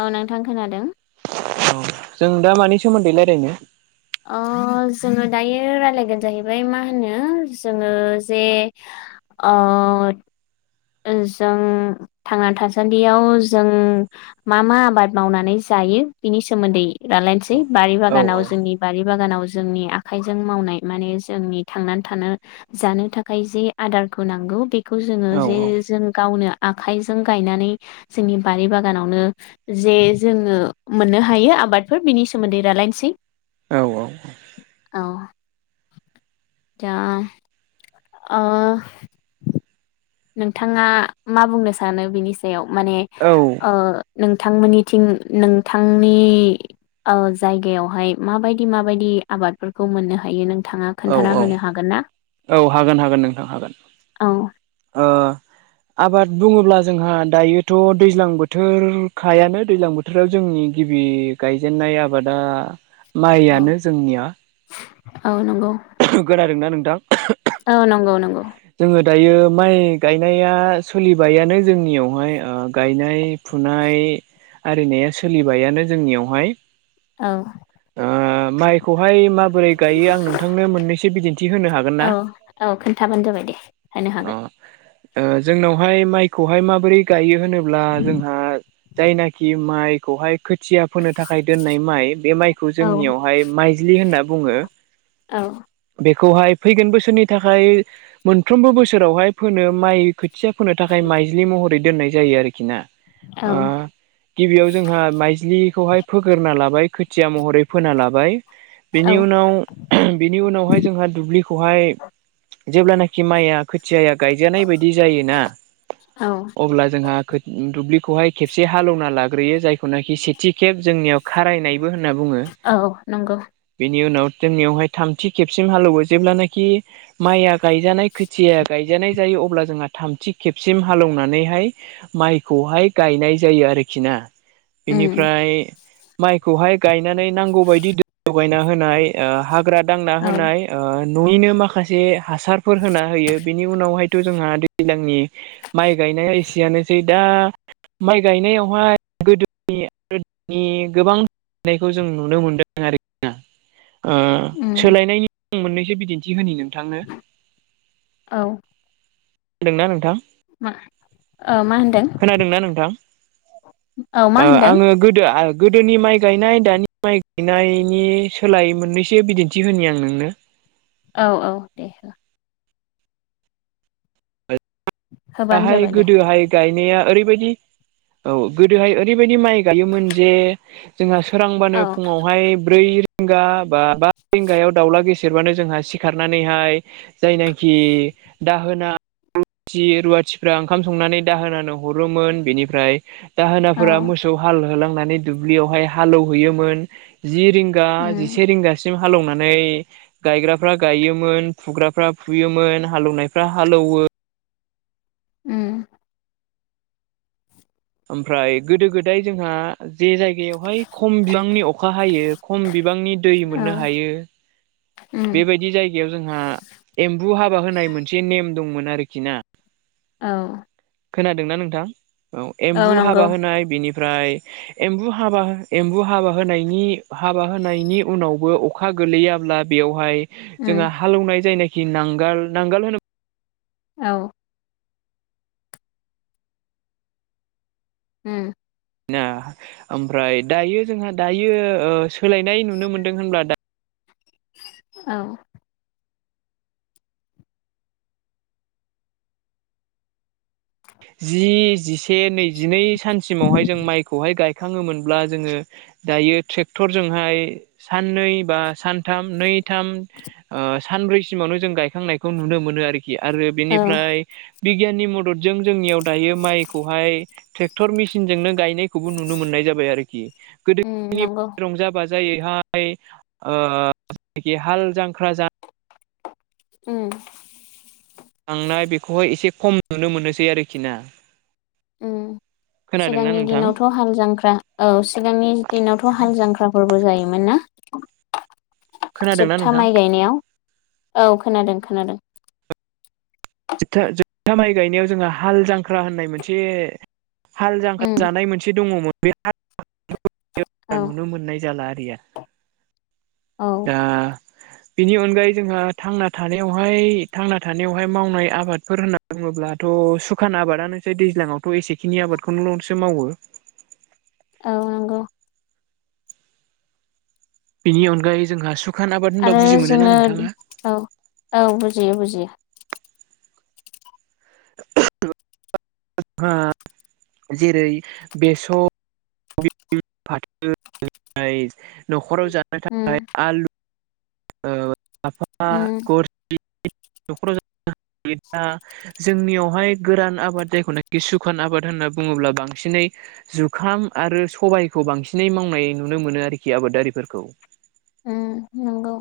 औ नोंथां खोनादों औ जों दा मानि सोमोन्दै रायलायनो अ जोङो दायो रायलायगोन जाहैबाय मा होनो जोङो जे आ जों थांना थासान्दियाव जों मा-मा आबाद मावनानै जायो जायो बिनि सोमोन्दै रलायनोसै बारि औ बागानाव जोंनि बारि बागानाव जोंनि आखाइजों मावनाय मान जोंनि थांनानै थानो जानो थाखाय जि आदार नांगौ बेखौ जो औ जे जो गावनो आखाइजों गायनानै जोंनि बारि बागानावनो जे जोङो मोन हायो आबादफोर बिनि सोमोन्दै रालायनोसै औ औ जा ओ नोंथाङा मा बुंनो सानो बिनि सायाव माने औ नोंथांमोननिथिं नोंथांनि ओ जायगायावहाय माबायदि माबायदि आबादफोरखौ मोननो हायो नों औ-औ-औ हागोन हागोन नोंथां हागोन औ आबाद बुङोब्ला जोंहा दायोथ' दैज्लां बोथोरखायानो दैज्लां बोथोराव जोंनि नि गिबि गायजेननाय आबादा औ माइआनो जोंनिया औ नंगौ खोनादोंना नोंथां औ नंगौ नंगौ जोङो दायो माइ गायनाया सोलिबायानो जोंनियावहाय गायनाय फुनाय आरिनाया सोलिबायानो जोंनियावहाय औ आ माइखौ बेवहाय माबोरै गायो आं नोंथांनो मोननैसो बिदिन्थि होनो औ हागोनना औ खोन्थाबानो जाबाय दे होनो हागोन जोंनावहाय माइखौहाय माबोरै गायो होनोब्ला जोंहा जायनाखि माइ खौहाय खोथिया फोनो थाखाय दोननाय माइ बे माइखौ औ जोंनियावहाय माइज्लि होनना बुङो औ बेखौहाय फैगोन बोसोरनि थाखाय मोनफ्रोमबो बोसोरावहाय फोनो माइ खो थिया फोनो थाखाय माइज्लि महरै दोननाय जायो आरोखि ना। औ गिबियाव जोंहा माइज्लिखौहाय फोगोरना लाबाय। खोथिया महरै फोना लाबाय। औ बेनि उनावहाय जोंहा दुब्लिखौहाय जेब्लानाखि खि माया खोथियाया गायजानाय बायदि जायोना औ अब्ला जोंहा दुब्लि खेबसे हालवना लाग्रयो जायखौना सेथि खेब जोंनियाव खारनाय होनना बुङो, औ नंगौ बेनि उनाव जोंनियावहाय थामथि खेबसिम हालेवो जेब्लानखि माइया गायजानाय खोथिाया गायजानाय जायो अब्ला जोंहा थामथि खेबसिम हालेवनानैहाय माइखौहाय गायनाय जायो आरोखि ना। उम बेनिफ्राय माइखौहाय गाय गायनानै नांगौ बायदिायना होनाय हाग्रा दांना औ होनाय न'यैनो माखासे हासारफोर होना होयो, बेनि उनावहायथ' जोंहा दैज्लांनि माइ गायनाया एसेयानोसै दा माइ गायनायावहाय गोदोनि आरो गोबांनायखौ जों नुनो मोनदों आरो। ओ उम सोलायनायनि आं मोननैसो बिदिन्थि होनि नोंथांनो औ। खोना दोंना नोंथां? मा मा ओ होनदों? खोनादोंना नोंथां औ मा ओ होनदों आङो गोदो गोदोनि माइ गायनाय दानि माइ गायनायनि सोलाय मोननैसो बिदिन्थि होननि आं नोंनो औ औ दे हो। होबानो दाहाय जाबाय दे गोदोहाय गाय [unintelligible] औ गोदोहाय ओरैबादि माइ गायो मोन जे जोंहा औ फोरांबानो फुङावहाय ब्रै रिंघा बा बा रिंघा याव दाउला गेसेेरबानो जोंहा सिखारनानैहाय जायनाखि दाहोना रुवाथि रुवाथिफ्रा ओंखाम संनानै दाहोनानै हरोमोन, बिनिफ्राय औ दाहोनाफोरा मोसौ हाल होलांनानै दुब्लियावहाय हालेवहैयोमोन। जि रिंगा उम जिसे रिंगासिम हालौवनानै मै गायग्राफ्रा गायोमोन फुग्राफ्रा फुयोमोन हालौनायफ्रा हालौवो। उम। ओमफ्राय गोदो गोदाय जोंहा जे जायगायावहाय खम बिबांनि अखा हायो, खम बिबांनि दै औ मोननो हायो उम बेबायदि जायगायाव जोंहा एम्बु हाबा होनाय मोनसे नेम दंमोन आरोखि ना? औ। खोनादोंना नोंथां? औ एम्बु हाबा होनाय बेनि ओमफ्राय एम्बु एम्बु हाबा होनायनि उनावबो अखा गोलैयाब्ला बेयावहाय उम जोंङहा हालौवनाय जायनाखि नांगाल नांगाल होनब्ला औ। उम। ना ओमफ्राय दायो जोंहा दायो सोलायनाय नुनो मोनदों होनब्ला दा औ। जि जिसे नैजिनै सानसिमावहाय जों माइखौहाय गायखाङोमोनब्ला जोङो दायो ट्रेक्टरजोंहाय साननै बा सानथाम नैथाम सानब्रैसिमावनो जों गायखांनायखौ नुनो मोनो। आरोखि आरो औ बेनिफ्राय बिगियाननि मददजों जोंनियाव दायो माइखौहाय ट्रेक्टर मेसिनजोंनो गायनायखौबो नुनो मोननाय जाबाय आरोखि। उम गोदोनि नंगौ रंजा बाजा जायैहाय जखि हाल जांख्रा जा उम। थांनाय बेखौहाय एसे खम नुनो मोनोसै आरोखि ना उ खोनादोंना सिगांनि नोंथां दिनावथ' हाल जांख्रा औ सिगांनि दिनावथ' हाल जांख्राफोरबो जायोमोन ना खोनादोंना जोबथा नोंथां माइ गायनायाव औ खोनादों खोनादों जथा जोबथा माइ गायनायाव जोंहा हाल जांख्रा होननाय मोनसे हाल जांखाल उम जानाय मोनसे दङमोन बे औ नुनो मोननाय जाला आरिया औ दा [unintelligible] [inaudible] बिनि अनगायै जोंहा थानायावहाय थांना थानायावहाय मावनाय आबादफोर होनना बुङोब्लाथ' अ सुखान आबादानोसै दैज्लाङावथ' एसेखिनि आबादखौल'सो मावो औ नंगौ बिनि अनगायै जोंहा सुखान आबाद होनबा आरो बुजि मोनोना जोङो नोंथाङा औ औ बुजियो बुजियो जोंहा जेरै बेसर न'खराव जानो थाखाय उम आलु उम [unintelligible] [inaudible] न'खराव ज दा जोंनियावहाय गोरान आबाद जायखौनाखि सुखान आबाद होनना बुङोब्ला बांसिनै जुखाम आरो सबबायखौ बांसिनै मावनाय नुनो मोनो आरोखि आबादारिफोरखौ उ नांगौ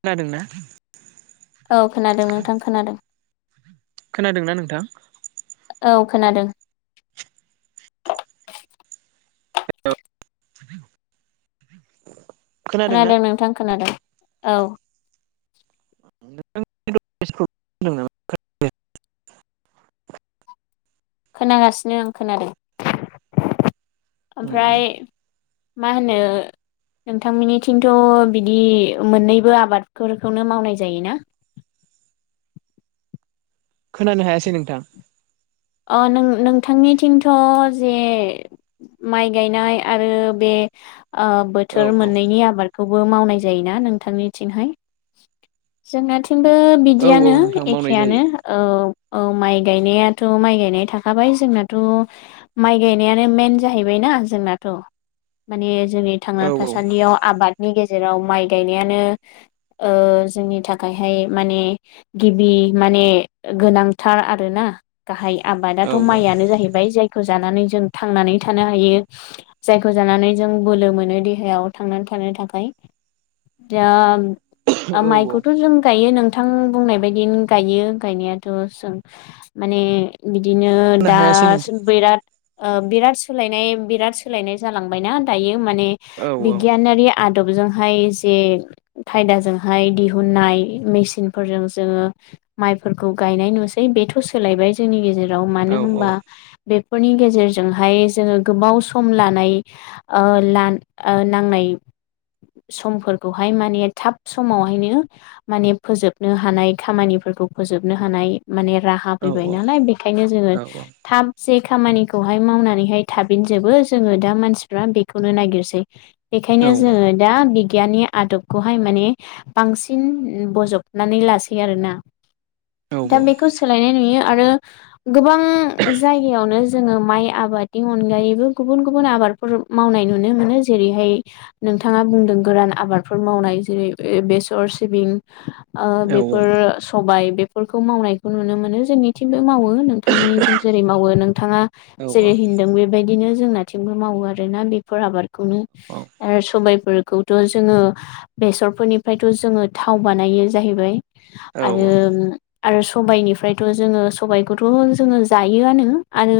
खोनादोंना औ खोनादों नोंथां खोनादों खोनादोंना नोंथां औ खोनादों हेल खोनादों नोंथां खोनादों औ [unintelligible] [inaudible] खोनागासिनो आं खोनादों उम उम ओमफ्राय मा होनो नोंथांमोननिथिंथ' बिदि मोननैबो आबादफोरखौनो मावनाय जायोना [unintelligible] [inaudible] खोनानो हायासै नोंथां अ नों नोंथांनिथिंथ' जे माइ गायनाय आरो बे आ औ बोथोर औ मोननैनि आबादखौबो मावनाय जायोना नोंथांनिथिंहाय जोंनाथिंबो औ बिदियानो औ नोंथां मावनाय एखेयानो जायो औ औ माइ गायनायाथ' माइ गायनाय थाखाबाय जोंनाथ' माइ गायनायानो मेन जाहैबायना जोंनाथ' माने जोंनि औ थांना औ थासान्दियाव आबादनि गेजेराव माइ गायनायानो जोंनि थाखायहाय माने गिबि माने गोनांथार आरोना गाहाइ औ आबादाथ' माइयनो जाहैबाय जाय जानानै जों थांनानै थानो हायो जायखौ जानानै जों बोलो मोनो देहायाव थांनानै थानो थाखाय दा औ औ औ माइखौथ' जों गायो नों थां बुंनाय बायदिनो गायो गायनायाथ'सुन माने बि बिदिनो होनो हायासै दासिम नोंथां बिराद ओ बिराद सोलायनाय बिराद सोलायनाय जालांबायना दायो माने औ औ बिगियानारि आद आदबजोंहाय जे खायदाजों बहाय दिहुननाय मेसिन फोरजों जोङो माइफोरखौ गायनाय नुसै बेथ' सोलायबाय जोंनि गेजेराव मानो औ होनबा बेफोरनि गेजेरजोंहाय जोङो गोबाव सम लानाय ला नांनाय समफोरखौहाय माने थाब समावहायनो माने फोजोबनो हानाय खामानिफोरखौ फोजोबनो हानाय माने राहा औ फैबाय नालाय बेखायनो जोङो औ थाम जे खामानिखौहाय मावनानैहाय थाफिनजोबो जोङो दा मानसिफ्रा बेखौनो नागिरसै बेखायनो जोङो दा बिगियाननि आदबखौहाय माने बांसिन बजबनानै लासै आरोना दा बेखौ सोलायनाय नुयो आरो गोबां जायगायावनो जोङो माइ आबादनि अनगायैबो गुबुन गुबुन आबादफोर मावनाय नुनो मोनो जेरैहाय नोंथाङा बुंदों गोरान आबादफोर मावनाय जेरै बेसर सिबिं बेफोर सबाय बेफोरखौ मावनायखौ नुनो मोनो जोंनि मावो नोंथांनि औ जों जेरै मावो नोंथाङा जेरै होनदों बेबायदिनो जोंनाथिंबो मावो आरोना बेफोर आबादखौनो सबाय बेफोरखौथ' जोङो बेसरफोरनिफ्रायथ' जोङो थाव बानायो जाहैबाय आरो आरो सबायनिफ्रायथ' जोङो सबायखौथ' जोङो जायोआनो आरो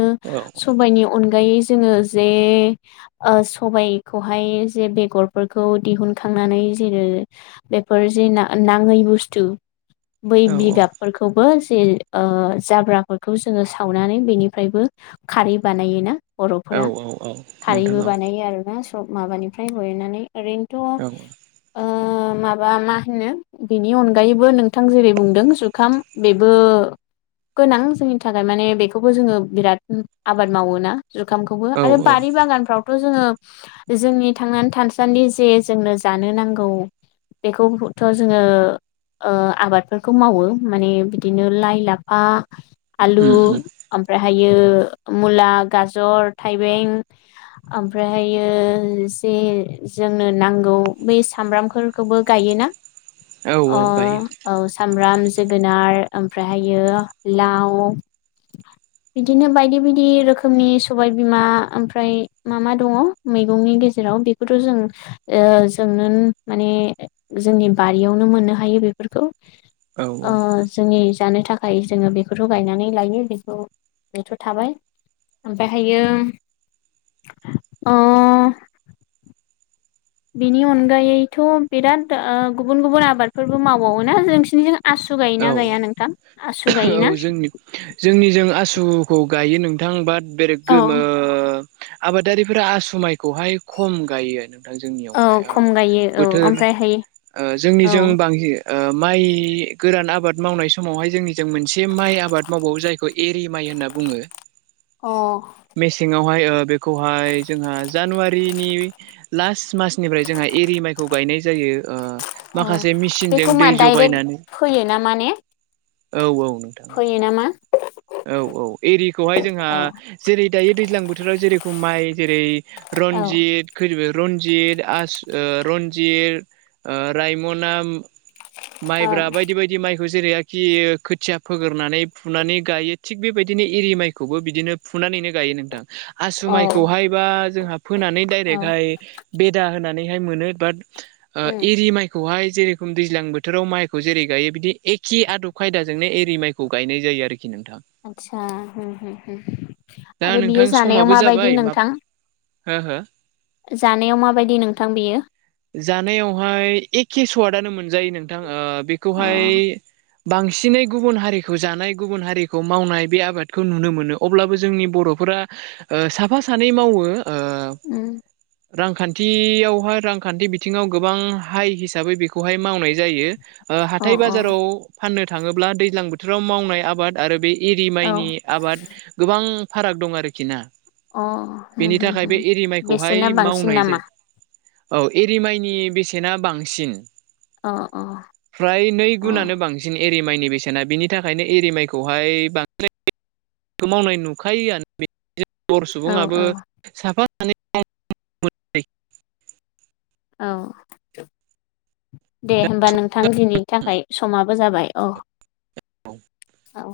औ सबायाइनि अनगायै जोङो जे सबायाइखौहाय जे बेगरफोरखौ दिहुनखांनानै आरो बेफोर जि ना-नाङै बुस्थु बै औ औ बिगाबफोरखौबो जाब्राफोरखौ जोङो सावनानै बेनिफ्रायबो खारै बानायोना औ बर'फोरा औ नोंथां खारैबो औ बानायो आरोना [unintelligible] ओैनोथ' औ ओ माबा मा होनो बिनि अनगायैबो नोंथां जेरै बुंदों जुखाम बेबो गोनां जोंनि थाखाय माने बेखौबो जोङो बिराद आबाद मावोना जुखामखौबो औ आरो औ बारि बागानफ्रावथ' जोङो जोंनि थांनानै थानासान्दि जे जोंनो जानो नांगौ बेखौथ' जोङो ओ आबादफोरखौ मावो माने बिदिनो लाइ लाफा आलु उम उम ओमफ्रायहायो मुला गाजर थाइबें ओमफ्रायहायो जे जोंनो नांगौ बै सामब्रामखौ गायोना औ अ औ गायो औ सामब्राम जोगोनार ओमफ्रायहायो लाव बिदिनो बायदि बायदि रोखोमनि सबाय बिमा ओमफ्राय मा मा दङ मैगंनि गेजेराव बेखौथ' जों जोंनो माने जोंनि बारियावनो मोननो हायो बेफोरखौ औ औ जोंनि जानो थाखाय जोङो बेखौथ' गायनानै लायो बेखौ बेथ' थाबाय ओमफ्रायहायो बिनि अनगायैथ' बिराद गुबुन गुबुन आबादफोरबो मावबावोना नोंसिनिजों आसु औ गायोना गाया नोंथां आसु गायोना औ जोंनि जोंनिजों [unintelligible] गायो नोंथां बााद बेरे औ गोमो आबादारिफोरा आसुमायखौहाय खम गायो औ जोंनियावहाय खम गायो औ बोथोर ओमफ्रायहाय औ जोंनिजों बांसिन ओ माइ गोदान आबाद मावनाय समावहाय जोंनि ज मोनसे माइ आबाद मावबावो जायखौ एरि माइ होनना बुङो अ बेहाय जोंहा जानुवारिनि ला मनिफ्राय जोंहा एरि माइखौ गाय यनाय जायो अ माखासे मेसिनजों बेखौ दै मा डाइरेक्ट फैयो ना माने औ‌ औ नोंथां फैयो नामा औ औ एरिखौहाय जोंहा औ जेरै दायो दैज्लां बोथोराव जेरै माय जेरै औ रनजित [unintelligible] जित आस ओ रनजित ओ रायमना माइब्राब दि माइखौ जेरै आरोखि खोथिया फोगोरनानै फुनानै गायो थिग बेबायदिनो एरि माइखौबो बिदिनो फुनानैनो गायो नोंथां। आसु औ माइखौहाय बा जोंहा फोनानै औ डाइरेकहाय बेदा होना नैहाय मोनो बाद ओ एरि मायखौहाय जेरखम दैज्लां बोथोराव माइ खौ जेरै गायो बिदि एखे आदब खायदाजोंनो एरि माइखौ गायनाय जायो आरो। आदसा हो हो दा आरो बियो नोंथां जानायाव समाबो माबायदि जाबाय मा नोंथां? हो हो। जानायाव माबायदि नोंथां बियो जानायावहाय एखे सवादनो मोन जायो नोंथां ओ अ बेखौहाय बांसिनै गुबुन हारिखौ जानाय गुबुन हारिखौ मावनाय बे आबादखौ नुनो मोनो अब्लाबो जोंनि बर' फोरा ओ साफा सानै मावो। ओ रांखान्थियावहाय रां खान्थि बिथिङाव गोबां हाइ हिसाबै बेखौहाय मावनाय जायो ओ अ हाथाय बाजाराव फाननो थाङोब्ला दैज्लां बोथोराव मावनाय आबाद आरो बे एरि अ माइनि आबाद गोबां फाराग दं आरोखि ना। औ बेनि थाखाय अ बे एरि बेसेना माइखौहाय बांसिन मावनाय नामा जाय औ एरिमाइनि बेसेना बांसिन अ अ। फ्राय नै अ गुुनानो बांसिन एरि माइनि बेसेना बिनि थाखायनो एरिमाइखौहाय बांद्राय खौ मावनाय नुखायोआनो। जों बर' औ सुबुङाबो औ साफा सानैै [unintelligible] औ। दे होमबा नोंथां दिनि थाखाय समाबो जाबाय अ। औ। औ।